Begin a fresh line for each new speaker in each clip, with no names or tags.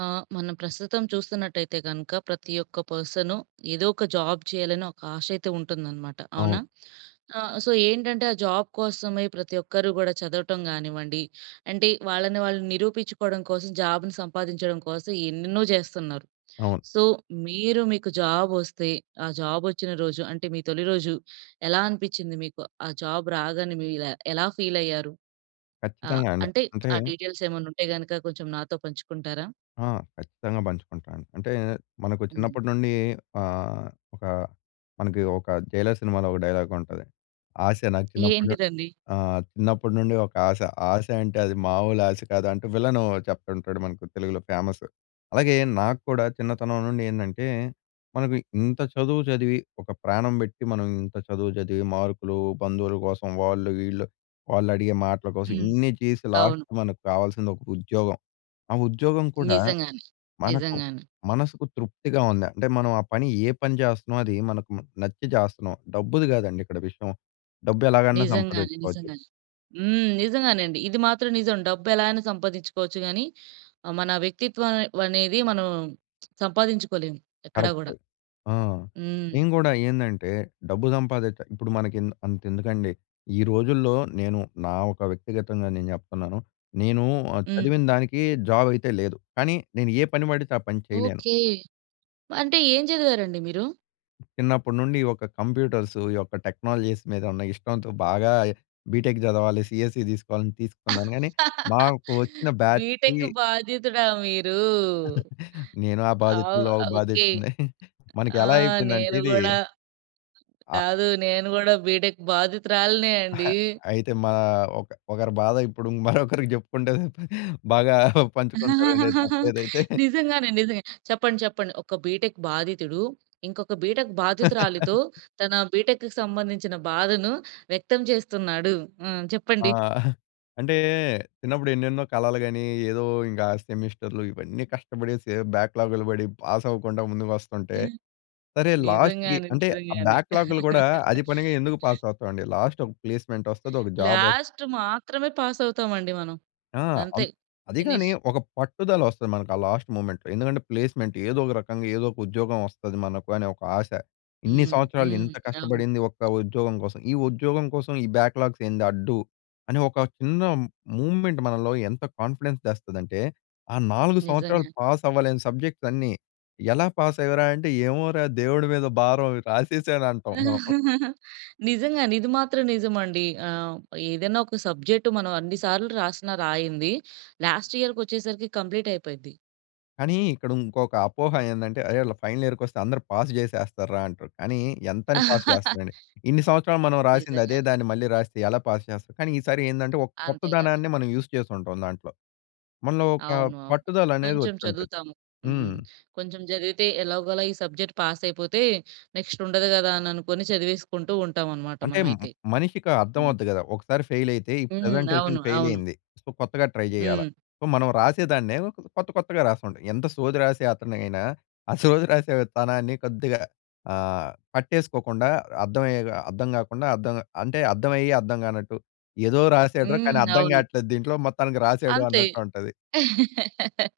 ఆహ్, మనం ప్రస్తుతం చూస్తున్నట్టైయితే గనక ప్రతి ఒక్క పర్సను ఏదో ఒక జాబ్ చేయాలని ఒక ఆశ అయితే ఉంటుందనమాట. అవునా?
అవును.
ఆహ్, సో ఏంటంటే ఆ జాబ్ కోసమే ప్రతి ఒక్కరు గూడా చదవటం గానివ్వండి, అంటే వాళ్ళని వాళ్ళు నిరూపిచ్చుకోవడం కోసం జాబును సంపాదించడం కోసం ఎన్నెన్నో జేస్తున్నారు.
అవును.
సో మీరు మీకు జాబ్ ఒస్తే ఆ జాబ్ ఒచ్చిన రోజు అంటే మీ తొలిరోజు ఎలా అనిపిచ్చింది మీకు? ఆ జాబ్ రాగానే మీరు ఎలా ఫీల్ అయ్యారు? ఆహ్,
ఖచ్చితంగా అండి.
అంటే
అంటే
ఆ డీటెయిల్స్ ఏమన్నా ఉంటే గనుక కొంచెం నాతో పంచుకుంటారా?
ఆ! ఖచ్చితంగా పంచుకుంటాను. అంటే మనకు
హ్మ్.
చిన్నప్పటి నుండి ఆహ్, ఒకా మనకి ఒక 'జైలర్' సినిమాలో ఒక డైలాగ్ ఉంటది. "ఆశ నాకు చిన్నప్పుడు ను
ఏంటిదండి?
ఆహ్, చిన్నప్పుడి నుండి ఒక ఆశ. ఆశ అంటే అది మాములు ఆశ కాదు" అంటూ విలన్ చెప్తుంటాడు. మనకి తెలుగులో ఫేమస్. అలాగే నాక్కూడా చిన్నతనం నుండి ఏందంటే మనకు ఇంత చదువు చదివి ఒక ప్రాణం బెట్టి మనం ఇంత చదువు చదివి మార్కులు బంధువుల కోసం, వాళ్ళు వీళ్ళు వాళ్ళు అడిగే మాటల కోసం
హ్మ్.
ఇన్ని చేసి లాస్ట్
అవును.
మనకు కావాల్సింది ఒక ఉద్యోగం. ఆ ఉద్యోగం కూడా
నిజంగానే.
మనకు
నిజంగానే.
మనసుకు తృప్తిగా ఉందా! అంటే మనం ఆ పని ఏ పని జేస్తన్నామో అది మనకు నచ్చి చేస్తన్నాం. డబ్బుది గాదండి ఇక్కడ విషయం. డబ్బు ఎలాగైనా
నిజంగానే.
సంపాదిచ్చుకోవచ్చు.
నిజంగానే. హ్మ్. నిజంగానే అండి. ఇది మాత్రం నిజం. డబ్బు ఎలా ఐనా సంపాదిచ్చుకోవచ్చు గానీ ఆహ్, మన వ్యక్తిత్వం అనేది మనం సంపాదించుకోలేము. ఎక్కడా గూడ.
కరెక్టు. ఆ!
హ్మ్.
నేను కూడా ఏందంటే డబ్బు సంపాదిచా ఇప్పుడు మనకి ఇంద అంత ఎందుకండీ. ఈ రోజుల్లో నేను నా ఒక వ్యక్తిగతంగా నేను జెప్తున్నాను. నేను ఆహ్,
హ్మ్.
చదివిన దానికి జాబ్ అయితే లేదు. కానీ నేను ఏ పని బడితే ఆ పని చేయలేను.
ఓకే. అంటే ఏం చదివారండి మీరు?
చిన్నప్పటి నుండి ఈ యొక్క కంప్యూటర్సు, ఈ యొక్క టెక్నాలజీస్ మీద ఉన్న ఇష్టంతో బాగా బీటెక్ చదవాలి. సీఎస్సీ తీసుకోవాలని తీసుకున్నాను. కానీ, నాకు వచ్చిన బ్యాచ్‌కి
బీటెక్ బాధితుడా మీరు?
నేను ఆ
ఆ!
బాధితుడిలో ఒక
ఓకే!
బాధితుడనే. మనకి
ఆ!
ఎలా అయిపోయిందంటే
నేను
ఇది
గూడా.
ఆ!
కాదు. నేను కూడా బీటెక్ బాధితురాలినే
అహా!
అండి
అయితే మా ఒక ఒకరి బాధ ఇప్పుడు మరొకరికి చెప్పుకుంటే పదా బాగా పంచుకుంటారండి. తప్పులేదైతే.
నిజంగానే నిజంగా. చెప్పండి, చెప్పండి. ఒక బీటెక్ బాధితుడు, ఇంకొక బీటెక్ బాధితురాలితో తన బీటెక్‌కి సంబంధించిన బాధను, వ్యక్తం చేస్తున్నాడు. హ్మ్.
ఆ!
చెప్పండి.
అంటే, చిన్నప్పుడు ఎన్నెన్నో కళలు గని, ఏదో ఇంకా సెమిస్టర్‌లు ఇవన్నీ కష్టపడేసి ఏదో బ్యాక్‌లాగ్‌లు పడి, పాస్ అవ్వకుండా ముందు వస్తుంటే, సరే లాస్ట్‌కి
నిజంగానే,
అంటే ఆ
నిజంగానే.
బ్యాక్‌లాగ్‌లు కూడా అది పనిగా ఎందుకు పాస్ అవుతామండి. లాస్ట్ ఒక ప్లేస్మెంట్ వస్తది. ఒక జాబ్ వస్తు
లాస్ట్ మాత్రమే పాస్ అవుతాం అండి మనం.
ఆ!
అంతే
అన్ అదిగాని
ఫినిష్.
ఒక పట్టుదల వస్తది. మనకు ఆ లాస్ట్ మూమెంట్‌లో. ఎందుకంటే ప్లేస్మెంట్ ఏదో ఒక రకంగా ఏదో ఒక ఉద్యోగం వస్తది మనకు అనే ఒక ఆశ. ఇన్ని
హ్మ్,
సంవత్సరాలు
హ్మ్.
ఇంత
అవును.
కష్టపడింది ఒక ఉద్యోగం కోసం. ఈ ఉద్యోగం కోసం ఈ బ్యాక్‌లాగ్స్ ఏంది అడ్డు. అని ఒక చిన్న మూమెంట్ మనలో ఎంత కాన్ఫిడెన్స్ తెస్తదంటే? ఆ 4 సంవత్సరాలు
నిజంగా.
పాస్ అవ్వలేని సబ్జెక్ట్స్ అన్నీ ఎలా పాస్ అయ్యరా? అంటే ఏమోరా? దేవుడి మీద భారం రాసేసాను అంటాం మనం.
నిజంగా ఇది మాత్రం నిజం అండి. ఆహ్, ఏదైనా ఒక సబ్జెక్ట్ మనం అన్ని సార్లు రాసినా రాయంది, లాస్ట్ ఇయర్‌కి ఒచ్చేసరికి కంప్లీట్ అయిపోద్ది.
కానీ, ఇక్కడ ఇంకొక అపోహ ఏందంటే, అరే వీళ్ళు ఫైనల్ ఇయర్‌‌కొస్తే, అందరూ పాస్ జేసేస్తార్రా అంటారు. కానీ, ఎంతని పాస్ చేస్తారండి. ఇన్ని సంవత్సరాలు మనం రాసింది అదే
నిజంగానే.
దాన్ని మళ్ళీ రాస్తే ఎలా పాస్ చేస్తారు? కానీ ఈసారి ఏందంటే, ఒక
అంతే కదా!
కొత్తదనాన్ని మనం యూజ్ చేసుంటాం దాంట్లో. మనలో ఒక
అవును. అవును.
పట్టుదల అనేది
కొంచెం
వచ్చుంటది.
చదువుతాము. హ్మ్.
హ్మ్.
కొంచెం చదివితే ఎలాగోలా ఈ సబ్జెక్ట్ పాస్ అయిపోతే, నెక్స్ట్ ఉండదు గదా అని అనుకోని చదివేసుకుంటూ ఉంటామనమాట
అంటే
మనమైతే.
మనిషికి
హ్మ్.
అర్థమవుద్ది గదా! ఒకసారి ఫెయిల్ అయితే, ఈ
హ్మ్.
ప్రజెంటేషన్
అవును.
ఫెయిల్
అవును.
అయింది. సో, కొత్తగా ట్రై జేయాల.
హ్మ్.
సో, మనం రాసేదాన్నే, కొత్త కొత్తగా రాస్తుంటాం. ఎంత సోది రాసే అతనైనా, ఆ సోది రాసే తనాన్ని కొద్దిగా ఆహ్, పట్టేసుకోకుండా అర్థమయ్యే అర్థం గాకుండా. అర్థం అంటే అర్థమయ్యి అర్థం గానట్టు. ఏదో రాసాడురా కానీ
హ్మ్.
అర్థం
అవును.
కావట్లేదు దీంట్లో. మొత్తానికి రాసాడు
అంతే.
అన్నట్టు ఉంటది.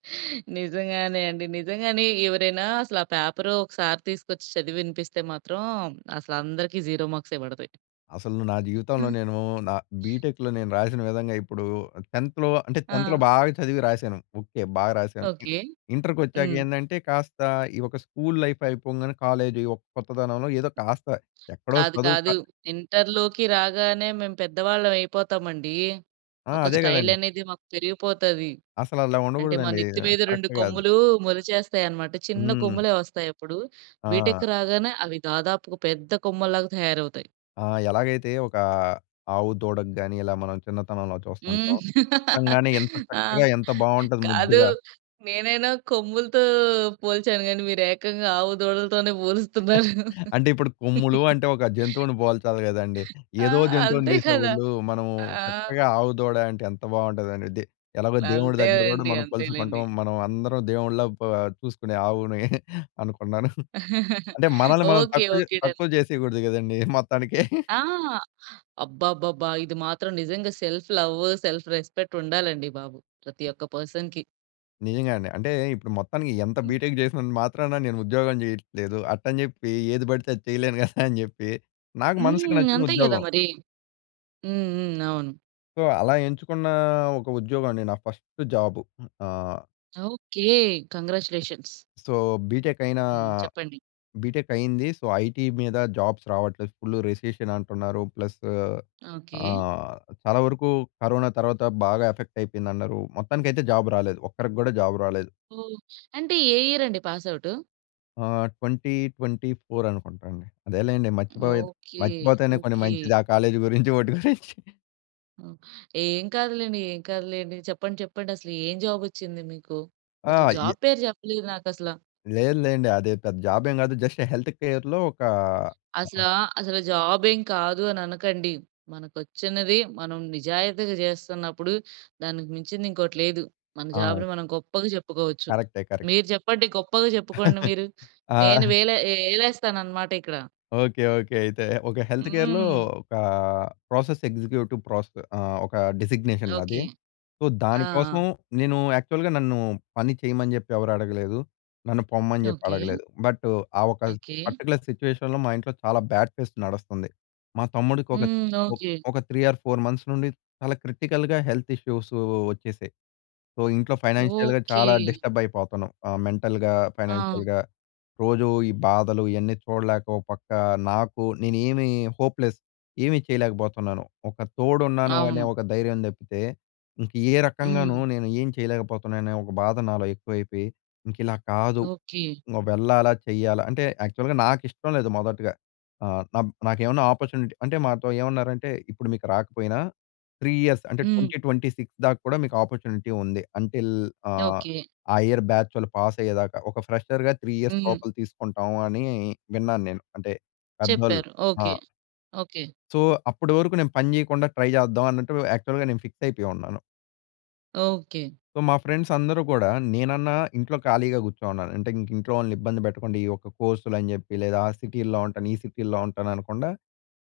నిజంగానే అండి. నిజంగానే ఎవరైనా అసలు ఆ పేపరు ఒకసారి తీసుకొచ్చి చదివి వినిపిస్తే మాత్రం. అసలు అందరికి జీరో మార్క్సే బడతాయి.
అసలు నా జీవితంలో నేను నా బీటెక్‌లో నేను రాసిన విధంగా ఇప్పుడు 10థ్‌లో అంటే 10థ్‌లో
ఆ!
బాగా చదివి రాసాను. ఓకే. బాగా రాసాను. ఇ
ఓకే.
ఇంటర్‌‌కి వచ్చాక
హ్మ్.
ఏండంటే, కాస్త ఈ ఒక స్కూల్ లైఫ్ అయిపోగానే కాలేజ్ కొత్తదనంలో ఏదో కాస్త ఎక్కడో
కాదు
చదువు క
కాదు. ఇంటర్‌లోకి రాగానే మేము పెద్దవాళ్ళం అయిపోతామండి.
ఆ!
ఒక
అదే
స్టైల్
గదండీ.
అనేది మాకు పెరిగిపోతది.
అసలు అలా
అంటే మా
ఉండగూడదండి.
నెత్తి మీద 2
కరెక్ట్ గాదు.
కొమ్ములు మొలిచేస్తాయి అనమాట. చిన్న
హ్మ్.
కొమ్ములే వస్తాయి అప్పుడు. బీటెక్
ఆ!
రాగానే అవి దాదాపుగా పెద్ద కొమ్మల్లాగా తయారవుతాయి.
ఆ! ఎలాగైతే ఓకా ఆవు దూడకు గాని, ఇలా మనం చిన్నతనంలో
హ్మ్.
చూస్తుంటాం, పుట్టంగానే ఎంత
ఆ!
చక్కగా ఎంత బాగుంటది,
కాదు,
ముద్దుగా.
నేనైనా కొమ్ములతో పోల్చాను కానీ మీరు ఏకంగా ఆవు, దూడలతోనే పోలుస్తున్నారు
అంటే ఇప్పుడు కొమ్ములూ అంటే ఒక జంతువుని పోల్చాలి కదండీ.
ఆ!
ఏదో జంతువుని
అంతే
తీసే
కదా!
బదులూ, మనము
ఆ!
చక్కగా ఆవు దూడ అంటే ఎంత బాగుంటదండీ ఇది. ఎలాగో దేవుడి దగ్గర కూడా
అంతేలెండి,
మనం కొలుచుకుంటాం.
అంతేలెండి.
మనం అందరం దేవుడిలా ప చూసుకునే ఆవుని అనుకున్నాను. అంటే మనల్ని మనం
ఓకె,
తక్కువ
ఓకే. డన్.
తక్కువ చేసేయకూడదు కదండీ మొత్తానికే.
ఆ! అబ్బబ్బబ్బా! ఇది మాత్రం నిజంగా సెల్ఫ్ లవ్వు, సెల్ఫ్ రెస్పెక్ట్ ఉండాలండి బాబు. ప్రతి ఒక్క పర్సన్‌కి.
నిజంగా అండి. అంటే ఇప్పుడు మొత్తానికి ఎంత
హ్మ్.
బీటెక్ చేసినంత మాత్రాన నేను ఉద్యోగం చేయట్లేదు. అట్టని చెప్పి ఏది పడితే అది చేయలేను కదా అని చెప్పి నాకు మనసుకి
హ్మ్.
నచ్చిన
అంతే కదా
ఉద్యోగం.
మరీ. హ్మ్, హ్మ్. అవును.
సో అలా ఎంచుకున్నా ఒక ఉద్యోగం అండి. నా ఫస్ట్ జాబు ఆ!
ఓకే! కంగ్రాట్యులేషన్స్.
సో బీటెక్ అయినా,
హ్మ్. చెప్పండి.
బీటెక్ అయింది. సో ఐటీ మీద జాబ్స్ రావట్లేదు, ఫుల్ రిసెషన్ అంటున్నారు, ప్లస్
ఓకే.
ఆహ్, చాలా వరకు కరోనా తర్వాత బాగా ఎఫెక్ట్ అయిపోయిందన్నారూ, మొత్తానికైతే జాబ్ రాలేదు. ఒక్కరికి కూడా జాబ్ రాలేదు.
ఓహ్! అంటే ఏ ఇయర్ అండి పాస్ అవుటూ?
ఆహ్, 2024 అనుకుంటాండి. అదేలెండి. మర్చిపోత
ఓకే.
మర్చిపోతేనే కొన్ని
ఓకే.
మంచిది ఆ కాలేజీ గురించి వాటి గురించి.
ఓహ్! ఏం కాదులెండి, ఏం కాదులెండి. చెప్పండి, చెప్పండి. అసలు ఏం జాబ్ వచ్చింది మీకు?
ఆ!
అసలు
అయ్
జాబ్ పేరు చెప్పలేదు నాకసలా.
లేదులెండి. అదే పెద్ద జాబ్ ఏమి కాదు. జస్ట్ హెల్త్ కేర్‌‌లో ఒక ఆహా!
అసలా అసలు జాబ్ ఏమి కాదు అని అనకండి. మనకు వచ్చినది మనం నిజాయితీగా చేస్తున్నప్పుడు దానికి మించింది ఇంకోటి లేదు. మన
ఆ!
జాబ్‌ని మనం గొప్పగా చెప్పుకోవచ్చు.
కరక్టే. కరెక్ట్.
మీరు చెప్పండి. గొప్పగా చెప్పుకోండి మీరు.
ఆ!
నేను వేలే ఏ ఏలేస్తాను అన్నమాట ఇక్కడ.
ఓకే. ఓకే. అయితే. ఒక హెల్త్ కేర్‌లో
హ్మ్.
ఒక ప్రాసెస్ ఎగ్జిక్యూటివ్ ప్రాస్ ఆహ్, ఒక డిజిగ్నేషన్ నాది.
ఓకే.
సో,
ఆ!
దానికోసం
ఆ!
నేను యాక్చువల్‌గా నన్ను పని చేయమని చెప్పి ఎవరు అడగలేదు. నన్ను పొమ్మని చెప్పి
ఓకే.
అడగలేదు. బట్టు, ఆ ఒక
ఓకే.
పర్టిక్యులర్ సిట్యుయేషన్‌లో మా ఇంట్లో చాలా బ్యాడ్ ఫేస్ నడస్తుంది. మా తమ్ముడికి ఒక
హ్మ్.
ఒ
ఓకే.
ఒక 3 ఆర్ 4 మంత్స్ నుండి చాలా క్రిటికల్‌గా హెల్త్ ఇష్యూసు వచ్చేసాయి. సో, ఇంట్లో ఫైనాన్షియల్‌గా
ఓకే.
చాలా డిస్టర్బ్ అయిపోతున్నాం. ఆహ్, మెంటల్‌గా,
ఆ!
ఫైనాన్షియల్‌గా. రోజు ఈ బాధలు, ఇయన్నీ చూడలేక ఒక పక్క నాకు నేనేమీ హోప్‌లెస్. ఏమీ చేయలేకపోతున్నాను. ఒక తోడున్నాను అనే
అవును.
ఒక ధైర్యం తప్పితే, ఇంక ఏ రకంగాను
హ్మ్.
నేను ఏం చేయలేకపోతున్నాను. అనే ఒక బాధ నాలో ఎక్కువైపోయి, ఇంక ఇలా కాదు
ఓకే.
ఇంక వెళ్ళాలా, చేయాలా అంటే, యాక్చువల్‌గా నాకు ఇష్టం లేదు మొదటగా. ఆహ్, నబ్ నాకేమన్నా అపార్చునిటీ అంటే మాతో ఏమన్నారంటే, ఇప్పుడు మీకు రాకపోయినా 3 ఇయర్స్ అంటే
హ్మ్.
2026 దాకా కూడా మీకు అపార్చునిటీ ఉంది. Until ah,
okay.
ఆ ఇయర్ బ్యాచ్ వాళ్ళు పాస్ అయ్యేదాక. ఒక ఫ్రెషర్‌గా 3 ఇయర్స్
హ్మ్.
లోపల తీసుకుంటాం అని విన్నాను నేను. అంటే పెద్దోళ్ళు
చెప్పారు.
ఆ!
ఓకే. ఓకే.
సో, అప్పటి వరకు నేను పని చేయకుండా ట్రై చేద్దాం అన్నట్టు, యాక్చువల్‌గా నేను ఫిక్స్ అయిపోయి ఉన్నాను.
ఓకే.
మా ఫ్రెండ్స్ అందరూ కూడా నేనన్నా ఇంట్లో ఖాళీగా కూర్చో‌ను‌న్నాను. అంటే ఇంక ఇంట్లో వాళ్ళని ఇబ్బంది పెట్టకుండా ఈ ఒక్క కోర్సులు అని చెప్పి లేదా ఆ సిటీల్లో ఉంటాను, ఈ సిటీల్లో ఉంటాను అనకుండా.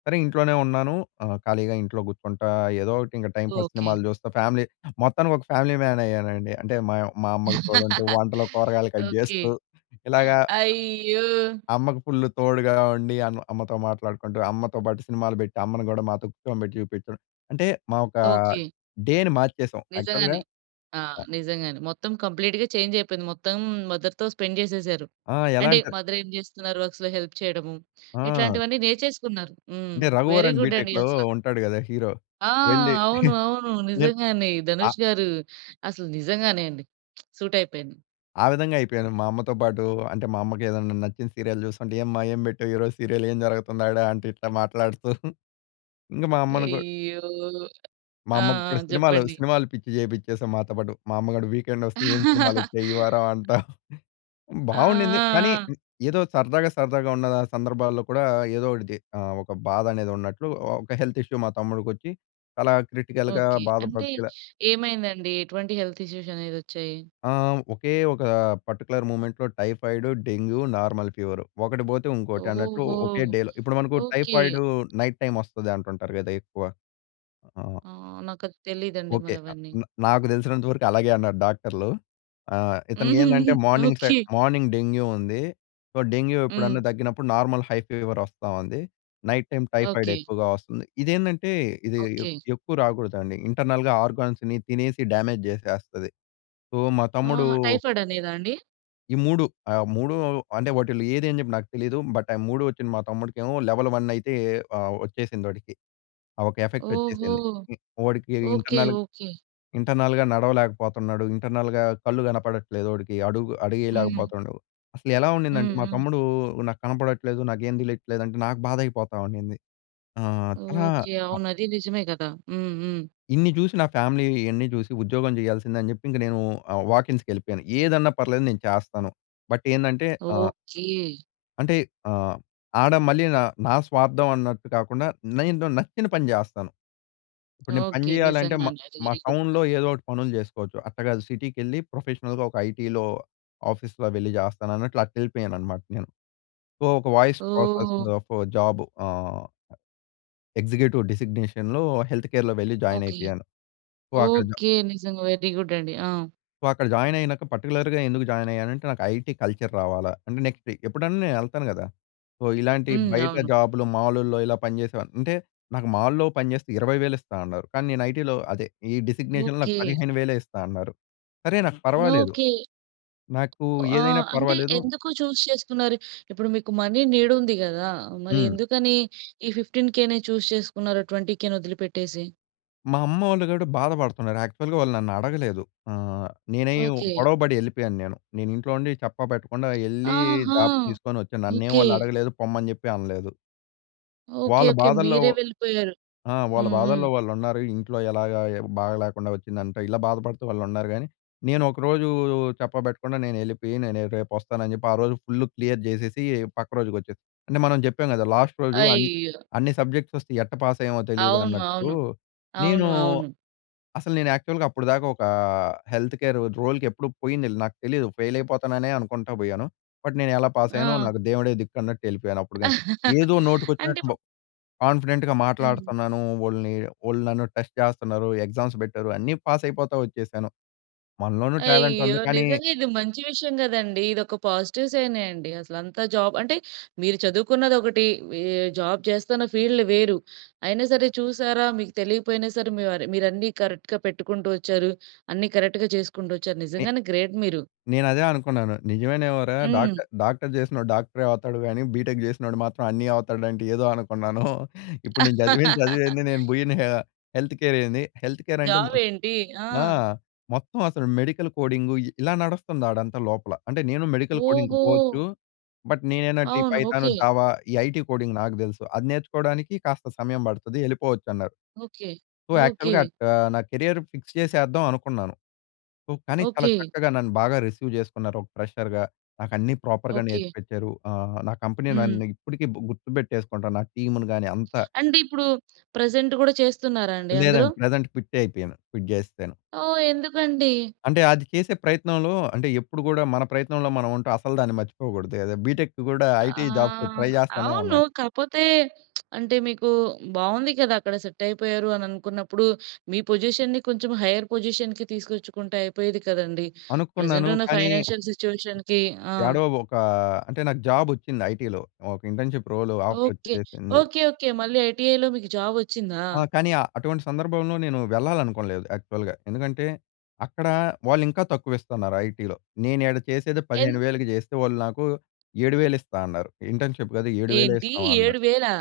సరే, ఇంట్లోనే ఉన్నాను. ఆహ్, ఖాళీగా ఇంట్లో కూర్చుంటా ఏదో ఒకటి ఇంక టైంపాస్
ఓకే.
సినిమాలు చూస్తా ఫ్యామిలీ మొత్తానికి ఒక ఫ్యామిలీ మ్యాన్ అయ్యానండి. అంటే మా మా అమ్మకి తోడంటూ, వంటలో కూరగాయలు కట్
ఓకే.
చేస్తూ ఇలాగా
ఆ‌య్యో!
అమ్మకి ఫుల్ తోడుగా ఉండి అమ్ అమ్మతో మాట్లాడుకుంటూ, అమ్మతో బాటు సినిమాలు బెట్టి అమ్మను కూడా మాతో కూర్చోబెట్టి చూపించడం. అంటే మా ఒకా
ఓకే.
డే‌ని మార్చేసాం. యాక్చువల్‌గా
నిజంగానే. ఆహ్,
అ ఇ
నిజంగానే మొత్తం కంప్లీట్‌గా చేంజ్ అయిపోయింది. మొత్తం మదర్‌తో స్పెండ్ చేసేసారు.
ఆ! ఎలా
అంటే
అంటారు
మదర్ ఏం చేస్తున్నారు వర్క్స్‌లో హెల్ప్ చేయడము,
ఆ!
ఇట్లాంటివి అన్ని నేర్చేసుకున్నారు. హ్మ్.
అంటే
వెరీ
'రఘువరన్
గుడ్ అండి
బీ‌టెక్‌'లో
అసల.
ఉంటాడు గదా హీరో.
ఆ!
వెళ్ళి
అవును. అవును. నిజంగానే ధనుష్ గారు, అసలు నిజంగానే అండి. సూట్ అయిపోయింది.
ఆ విధంగా అయిపోయాను. మా అమ్మతో పాటు, అంటే మా అమ్మకి ఏదన్న నచ్చిన సీరియల్ చూస్తుంటే, ఏమ్మా ఏం పెట్టావు ఈరోజు సీరియల్ ఏం జరగతంది ఆడా అంటు ఇట్లా మాట్లాడుతూ ఇంకా మా అమ్మను కూడా
అయ్యో!
మా
ఆ! ఆ!
అమ్మకి కూడా సినిమాలో
చెప్పండి.
సినిమాలు పిచ్చి చేపిచేసాం మాతో పాటు. మా అమ్మగూడ వీకెండ్ వస్తే ఏం సినిమాలు వచ్చాయి. ఈ వారం అంటా
ఆ!
బాగునింది. కానీ,
ఆ! ఆ!
ఏదో సరదాగా సరదాగా ఉన్న ఆ సందర్భాల్లో కూడా ఏదో ఒకటిది ఆహ్, ఒక బాధ అనేది ఉన్నట్లు ఆహ్, ఒక హెల్త్ ఇష్యూ మా తమ్ముడికి వచ్చి చాలా క్రిటికల్‌గా
ఓకే. అంటే
బాధపడుతూ ఇలా
ఏమైందండి? ఎటువంటి హెల్త్ ఇష్యూస్ అనేది వచ్చాయి?
ఆ! ఒకే ఒక పర్టిక్యులర్ మూమెం‌ట్‌లో టైఫాయిడ్, డెంగ్యూ, నార్మల్ ఫీవర్. ఒకటి బోతే ఇంకోటి అన్నట్లు
ఓహో!
ఒకే డే‌లో ఇప్పుడు మనకు
ఓకే.
టైఫయిడూ నైట్ టైమ్ వస్తది అంటుంటారు కదా ఎక్కువ. ఆ!
ఆహ్, నాకు అది తెలీదండి
ఓకె. అ
మరవన్నీ.
హ్మ్. నాకు తెలిసినంత వరకు అలాగే అన్నారు డాక్టర్లు. ఆహ్, ఇతనికి ఏందంటే morning side
okay.
Morning dengue ఉందీ. సో, డెంగ్యూ ఎప్పుడన్నా
హ్మ్.
తగ్గినప్పుడు నార్మల్ హై ఫీవర్ వస్తా ఉంది. Night time typhoid
okay.
ఎక్కువగా వస్తుంది. ఇదేందంటే ఇది
ఓకే.
ఎక్కువ రాకూడదండి. ఇంటర్నల్‌గా ఆర్గా‌న్స్‌ని తినేసి డ్యామేజ్ చేసేస్తది. సో, మా తమ్ముడూ
ఆహా! టైఫయిడ్ అనేదా అండి?
ఈ 3 ఆహ్, 3 అంటే వాటిలో ఏది అని జెప్పి నాకు తెలీదు. బట్, ఆ 3 ఒచ్చిన మా తమ్ముడికెమో లెవెల్ 1 అయితే ఆహ్, ఒచ్చేసింది ఒడికి. ఆహ్, ఒక ఎఫెక్ట్
ఓహో!
ఒచ్చేసింది. వాడికి
ఓకె.
Internal
okay.
ఇంటర్నల్‌గా నడవలేకపోతున్నాడు. ఇంటర్నల్‌గా కళ్ళు గనపడట్లేదు ఒడికి, అడుగు అడుగు
హ్మ్.
ఏయలేకపోతుండు. అసలు ఎలా ఉండిందంటే
హ్మ్.
మా
హ్మ్.
తమ్ముడు, "నాకు కనపడట్లేదు, నాకేం తెలియట్లేదు" అంటే నాకు బాధ అయిపోతా‌వుండిం‌ది. ఆ! చాలా
ఓకె.
అ
అవును అది నిజమే గదా! హ్మ్. హ్మ్.
ఇన్ని జూసి నా ఫ్యామిలీ ఇ‌యన్ని జూసి, ఉద్యోగం జెయాల్సిందే అని జెప్పి ఇంక నేను ఆహ్, వాకీన్స్‌కి ఎళ్ళిపోయాను. ఏదన్నా పర్లేదు నేను చేస్తాను. బట్, ఏందంటే ఆహ్
ఓకె.
అంటే ఆహ్, ఆడ మళ్ళీ నా నా స్వార్థం అన్నట్టు కాకుండా, నేను నచ్చిన పని జెస్తాను. ఇప్పుడు నేను పని
ఓకె.
జెయాలంటే మా
నిజంగానే అది
మా
వెరీ గుడ్.
టౌన్‌లో ఏదోటి పనులు జెసుకోవచ్చు. అట్ట గాదు సిటీ‌కెళ్ళి ప్రొఫెషనల్‌గా ఒక ఐటీ‌లో, ఆఫీస్‌లో వెళ్లి జెస్తాను అన్నట్లు అట్ల ఎళ్ళిపోయాను అన్నమాట నేను. సో, ఒక voice process
oh!
Of job ah executive డిజిగ్నేషన్‌లో, హెల్త్ కేర్‌లో వెళ్ళి జాయిన్
ఓకె.
అయిపోయాను. సో, అక్కడ జ
ఓకె. నిజంగా వెరీ గుడ్ అండి. ఆ!
సో, అక్కడ జాయిన్ అయినాక పార్టిక్యులర్‌‌గా ఎందుకు జాయిన్ అయ్యానంటే, నాకు ఐటీ కల్చర్ రావాలా. అంటే, నెక్స్టే ఎప్పుడన్నా నేను ఎళ్తాను గదా! సో, ఇలాంటి
హ్మ్.
బయట
అవును.
జాబ్‌లు మాలులో ఇలా పనిచేసేవా అంటే, నాకు మాల్‌లో పనిజెస్తే 20,000 ఇస్తా అన్నారు. కానీ, నేను ఐటీ‌లో అదే, ఈ డిజిగ్నేషన్‌లో నాకు
ఓకె.
15,000 ఇస్తా అన్నారు. సరే నాకు పర్వాలేదు.
ఓకె.
నాకు ఏదైనా
ఆహ్, అంటే
పర్వాలేదు.
ఎందుకు చూస్ చేసుకున్నారు? ఇప్పుడు మీకు మనీ నీడ్ ఉంది గదా! మరి
హ్మ్.
ఎందుకని ఈ 15,000 చూస్ చేసుకున్నారు 20,000 ఒదిలి పెట్టేసి?
మా అమ్మోళ్ళు గుడా బాధపడుతున్నారు. యాక్చువ‌ల్‌గా వాళ్ళు నన్ను అడగలేదు. ఆహ్, నేనై
ఓకే.
గొడవపడి ఎళ్ళిపోయాను నేను. నేను ఇంట్లో ఉండి చేప్పా పెట్టకుండా ఎళ్ళి
ఆహా!
జాబ్ తీసుకొని వచ్చాను. నన్నేమి
ఓకే.
వాళ్ళు అడగలేదు, పొమ్మని చెప్పి అనలేదు.
ఓకే.
వాళ్ళ
ఓకే.
బాధల్లో
మీరే వెళ్ళిపోయారు.
ఆ! వాళ్ళ
హుహు.
బాధల్లో వాళ్ళు ఉన్నారు. ఇంట్లో ఎలాగా, బాగాలేకుండా వచ్చిందంట. ఇలా బాధపడుతూ వాళ్ళు ఉన్నారు గానీ. నేను ఒకరోజు చెప్పబెట్టకుండా, నేను ఎళ్ళిపోయి. నేను రేపు వస్తానని చెప్పి ఆ రోజు ఫుల్ క్లియర్ చేసేసి పక్క రోజుకి వచ్చేసి. అంటే, మనం చెప్పాం కదా, లాస్ట్ రోజు అన్
అయ్యో!
అన్ని సబ్జెక్ట్స్ అసలు ఎట్టా పాస్ అయ్యామో తెలీదు
అవును.
అన్నట్టు.
అవును.
నేను
అవును. అవును.
అసలు నేను యాక్చువల్‌‌గా అప్పటిదాకా ఒక ఆ హెల్త్ కేర్ రోల్‌కి ఎప్పుడు పోయిందేలే. నాకు తెలీదు ఫెయిల్ అయిపోతాననే అనుకుంటా పోయాను. బట్, నేను ఎలా పాస్ అయ్యానో
ఆ!
నాకు దేవుడే దిక్కు అన్నట్టు ఎళ్ళిపోయాను అప్పుడుగాని. ఏదో నోటికి
అంటే
వచ్చినట్టు బ్
ఇప్పుడు
కాన్ఫిడెంట్‌గా
హ్మ్.
మాట్లాడుతన్నాను. వోళ్ళని వోళ్ళు నన్ను టెస్ట్ చేస్తున్నారు. ఎగ్జామ్స్ పెట్టారు. అన్నీ పాస్ అయిపోతా వచ్చేసాను. మనలోనూ టాలెంట్
అయ్యో!
ఉంది. కానీ
నిజంగా ఇది మంచి విషయం కదండీ. ఇదొక పాజిటివ్ సైనే అండి. అసలు అంతా జాబ్ అంటే, మీరు చదువుకున్నది ఒకటి. ఈ జాబ్ చేస్తున్న ఫీల్డ్ వేరు. అయినా సరే చూసారా? మీకు తెలియకపోయినా సరే మీవరి మీరన్నీ కరెక్ట్‌గా పెట్టుకుంటూ వచ్చారు. అన్నీ కరెక్ట్‌గా చేసుకుంటూ వచ్చారు.
మీ
నిజంగానే గ్రేట్ మీరు.
నేను అదే అనుకున్నాను. "నిజమేనేమోరా
హ్మ్.
డాక్ట డాక్టర్ చేసినోడు డాక్టరే అవుతాడు. గానీ బీటెక్ చేసినోడు మాత్రం అన్ని అవుతాడంటే, ఏదో అనుకున్నాను. ఇప్పుడు నేను చదివిన చదువేంది? నేను పోయిన ఆహ్, హెల్త్ కేర్ ఏంది?" హెల్త్ కేర్ అంటే
జాబ్ ఏంటి? ఆ!
ఆ! మొత్తం అసలు మెడికల్ కోడింగు ఇ ఇలా నడుస్తంది ఆడంతా లోపల. అంటే, నేను మెడికల్ కోడింగ్‌‌కి
ఓహో!
పోవచ్చు. బట్, నేనెందంటే, ఈ
అవును.
Python,
okay.
జావా ఈ ఐటీ కోడింగ్ నాకు తెలుసు. అది నేర్చుకోవడానికి కాస్త సమయం పడుతది ఎళ్ళిపోవచ్చు అన్నారు.
ఓకే.
So,
okay.
యాక్చువల్‌‌గా అట్ ఆహ్, నా కేరియర్ ఫిక్స్ చేసేద్దాం అనుకున్నాను. సో, కానీ చాలా
ఓకే.
చక్కగా నన్ను బాగా రిసీవ్ చేసుకున్నారు ఒక ఫ్రెషర్‌‌గా. నాకు అన్ని ప్రాపర్ర్‌గా
ఓకే.
నేర్చిపిచ్చరు. ఆహ్, నా కంపెనీ
హ్మ్.
నన్ను ఇప్పటికి గుర్తుపెట్టేసుకుంటా నా టీమ్‌ని గాని అంతా.
అంటే ఇప్పుడు, ప్రెజెంట్ గూడా చేస్తున్నారా అండి అందులో?
లేదండి. ప్రెజెంట్ క్విట్టే అయిపోయాను. క్విట్ చేసేసాను.
ఓహ్! ఎందుకండి?
అంటే, అది చేసే ప్రయత్నంలో అంటే ఎప్పుడు గూడా మన ప్రయత్నంలో మనం ఉంటే అసలు దాన్ని మర్చిపోకూడదు కదా! బీటెక్ గూడా ఐటీ జాబ్స్
ఆహ్,
ట్రై చేస్తానే
అవును
ఉన్నాను.
కాపోతే అంటే, మీకు బావుంది కదా! అక్కడ సెట్ అయిపోయారు అని అనుకున్నప్పుడు మీ పొజిషన్‌ని కొంచెం హైయర్ పొజిషన్‌‌కి తీసుకొచ్చుకుంటే అయిపోయేది కదండీ! ప్రెజెంట్
అనుకున్నాను.
ఉన్న
కానీ
ఫైనాన్షియల్ సిచ్యుయేషన్‌కి. ఆ!
యాడో ఒక అంటే, నాకు జాబ్ వచ్చింది ఐటీ‌లో. ఒక ఇంటర్న్‌షిప్ రోల్ ఆఫర్
ఓకే.
వచ్చేసింది.
ఓకే. ఓకే. మళ్ళీ ఐటీఐలో మీకు జాబ్ వచ్చిందా?
ఆ! కానీ అటువంటి సందర్భంలో నేను వెళ్ళాలనుకోలేదు యాక్చువల్‌‌గా. ఎందుకంటే, అక్కడ వాళ్ళు ఇంకా తక్కువ ఇస్తున్నారు ఐటీ‌లో. నేను ఈడ చేసేదే
ఎన్
15000కి చేస్తే వాళ్ళు నాకు 7000 ఇస్తా అన్నారు. ఇంటర్న్‌షిప్ కదా! 7000
ఏంటి
ఇస్తాం అన్నారు.
7000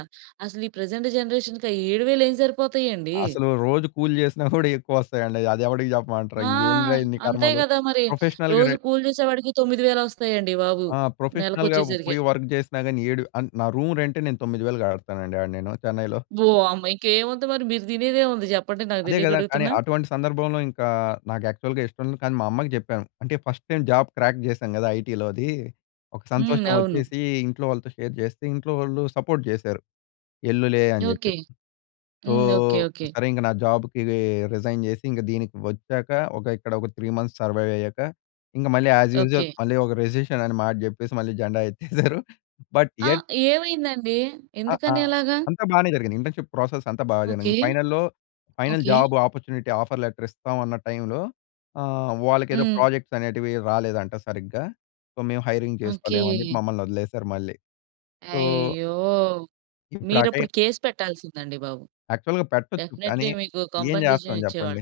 అసలు ఈ ప్రెజెంట్ జనరేషన్‌‌కి ఆ 7000 ఏమి సరిపోతాయి అండి?
అసలు రోజు కూలి చేసినా కూడా ఎక్కువ వస్తాయండి. అది ఎవడికి చెప్పమంటారు?
ఆ!
ఇది ఏందిరా ఇన్ని
అంతే
కర్మలు?
కదా మరి!
ప్రొఫెషనల్‌గా ర
రోజు కూలి చేసే వాడికి 9000 వస్తాయండి బాబు.
ఆ!
నెలకి
ప్రొఫెషనల్‌గా
వచ్చేసరికి.
పోయి వర్క్ చేసినా కాని, ఏడు అంటే నా రూమ్ రెంటే నేను 9000 కడతానండి ఆడ నేను చెన్నైలో.
ఓహ్! అమ్మ! ఇంకేముంది మరి? మీరు తినేదేముంది? చెప్పండి. నాకు
అదే
తెలియక
కదా! కానీ
అడుగుతున్నా.
అటువంటి సందర్భంలో ఇంకా నాకు యాక్చువల్‌‌గా ఇష్టం లేదు కానీ మా అమ్మకి చెప్పాము. అంటే ఫస్ట్ టైమ్ జాబ్ క్రాక్ చేశాను కదా ఐటీ‌లోది. ఒక
హ్మ్.
సంతోషం
అవును.
వచ్చేసి ఇంట్లో వాళ్ళతో షేర్ చేస్తే ఇంట్లో వాళ్ళు సపోర్ట్ చేశారు. ఎల్లులే అని చెప్పి.
Okay.
So,
hmm. Okay. Okay.
సరే ఇంక నా జాబ్‌కి రిజైన్ చేసి ఇంక దీనికి వచ్చాక ఒక ఇక్కడ ఒక 3 మంత్స్ సర్వైవ్‌ అయ్యాక ఇంక మళ్ళీ యాజ్ యూజువల్
ఓకే.
మళ్ళీ ఒక రిసిషన్ అనే మాట చెప్పేసి మళ్ళీ జెండా ఎత్తేసారు. బట్
ఆ!
యెట్
ఏమైందండి?
ఆ!
ఎందుకని
ఆహ్,
అలాగా?
అంతా బానే జరిగింది. ఇంటర్న్‌షిప్ ప్రాసెస్ అంతా బా
ఓకే.
జరిగింది. ఫైనల్‌లో final
okay.
Job opportunity‌ offer letter ఇస్తాం అన్న టైమ్‌లో ఆహ్, వాళ్ళకి ఏదో
హ్మ్.
ప్రాజెక్ట్స్ అనేటివి రాలేదంట సరిగ్గా. సో, మేము హైరింగ్ చేసుకోలేము అని చెప్పి
ఓకే.
మమ్మల్ని వదిలేసారు మళ్ళీ. సో
అయ్యో!
ఇప్పుడు ఆ
మీరప్పుడు
టైం
కేస్ పెట్టాల్సిందండి బాబు.
యాక్చువల్‌‌గా పెట్టొచ్చు కానీ
డెఫినెట్‌లీ‌ మీకు
ఏం చేస్తాం
కాంపెన్సేషన్‌‌ ఇచ్చేవాళ్ళు.
చెప్పండి.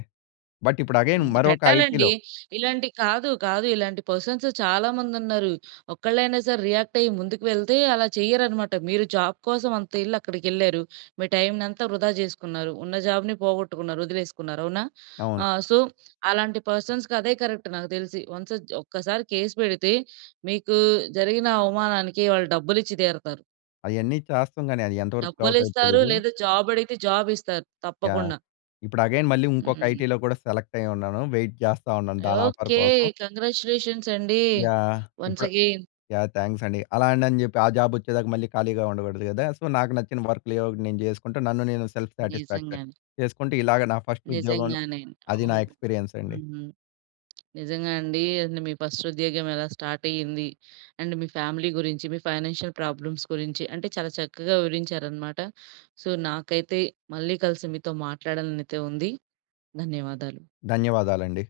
బట్, ఇపుడు ఎగైన్
హ్మ్.
మరొక
పెట్టాలండి.
ఐటీ‌‌లో
ఇలాంటివి కాదు, కాదు ఇలాంటి పర్సన్స్ చాలామంది ఉన్నారు. ఒక్కళ్ళైనా సరే రియాక్ట్ అయ్యి ముందుకు వెళ్తే అలా చెయ్యరనమాట. మీరు జాబ్ కోసం అంత ఏళ్ళు అక్కడికి ఎళ్లారు. మీ టైమ్ అంతా వృధా చేసుకున్నారు. ఉన్న జాబ్‌ని పోగొట్టుకున్నారు వదిలేసుకున్నారు అవునా?
అవును.
ఆ! సో, అలాంటి పర్సన్స్‌కి అదే కరెక్ట్ నాకు తెలిసి. వన్స్ ఒక్కసారి కేస్ పెడితే మీకు జరిగిన అవమానానికి వాళ్ళు డబ్బులు ఇచ్చి తీరుతారు.
అయన్నీ చేస్తాం కానీ, అది ఎంతవరకు
డబ్బులు
అవుతాయో
ఇస్తారు
తెలీదు.
లేదా జాబ్ అడిగితే జాబ్ ఇస్తారు
యాహ్!
తప్పకుండ.
ఇప్పుడు అగైన్ మళ్ళీ ఇంకొక
హ్మ్.
ఐటీలో కూడా సెలెక్ట్ అయ్యి ఉన్నాను. వెయిట్ చేస్తా ఉన్నాను దాని ఆఫర్
ఓకే.
కోసం.
కంగ్రాచులేషన్స్‌‌ అండి.
యాహ్!
వన్స్
ఇప్పుడు
అగైన్.
యాహ్! థాంక్స్ అండి. అలాండి అని చెప్పి ఆ జాబ్ వచ్చేదాకా మళ్ళీ ఖాళీగా ఉండకూడదు కదా! సో, నాకు నచ్చిన వర్క్‌లు ఏయో ఒకటి నేను చేసుకుంటు నన్ను నేను సెల్ఫ్ సాటిస్ఫాక్షన్
నిజంగానే.
చేసుకుంటే, ఇలాగ నా ఫస్ట్ ఉద్యోగంను
నిజంగానే.
అది
ఓహ్!
నా ఎక్స్పీరియన్స్ అండి.
హ్మ్. నిజంగా అండి. మీ ఫస్ట్ ఉద్యోగం ఎలా స్టార్ట్ అయ్యింది, అండ్ మీ ఫ్యామిలీ గురించి మీ ఫైనాన్షియల్ ప్రాబ్లమ్స్ గురించి అంటే చాలా చక్కగా వివరించారన్నమాట. సో, నాకైతే మళ్ళీ కలిసి మీతో మాట్లాడాలని అయితే ఉంది. ధన్యవాదాలు.
ధన్యవాదాలండి.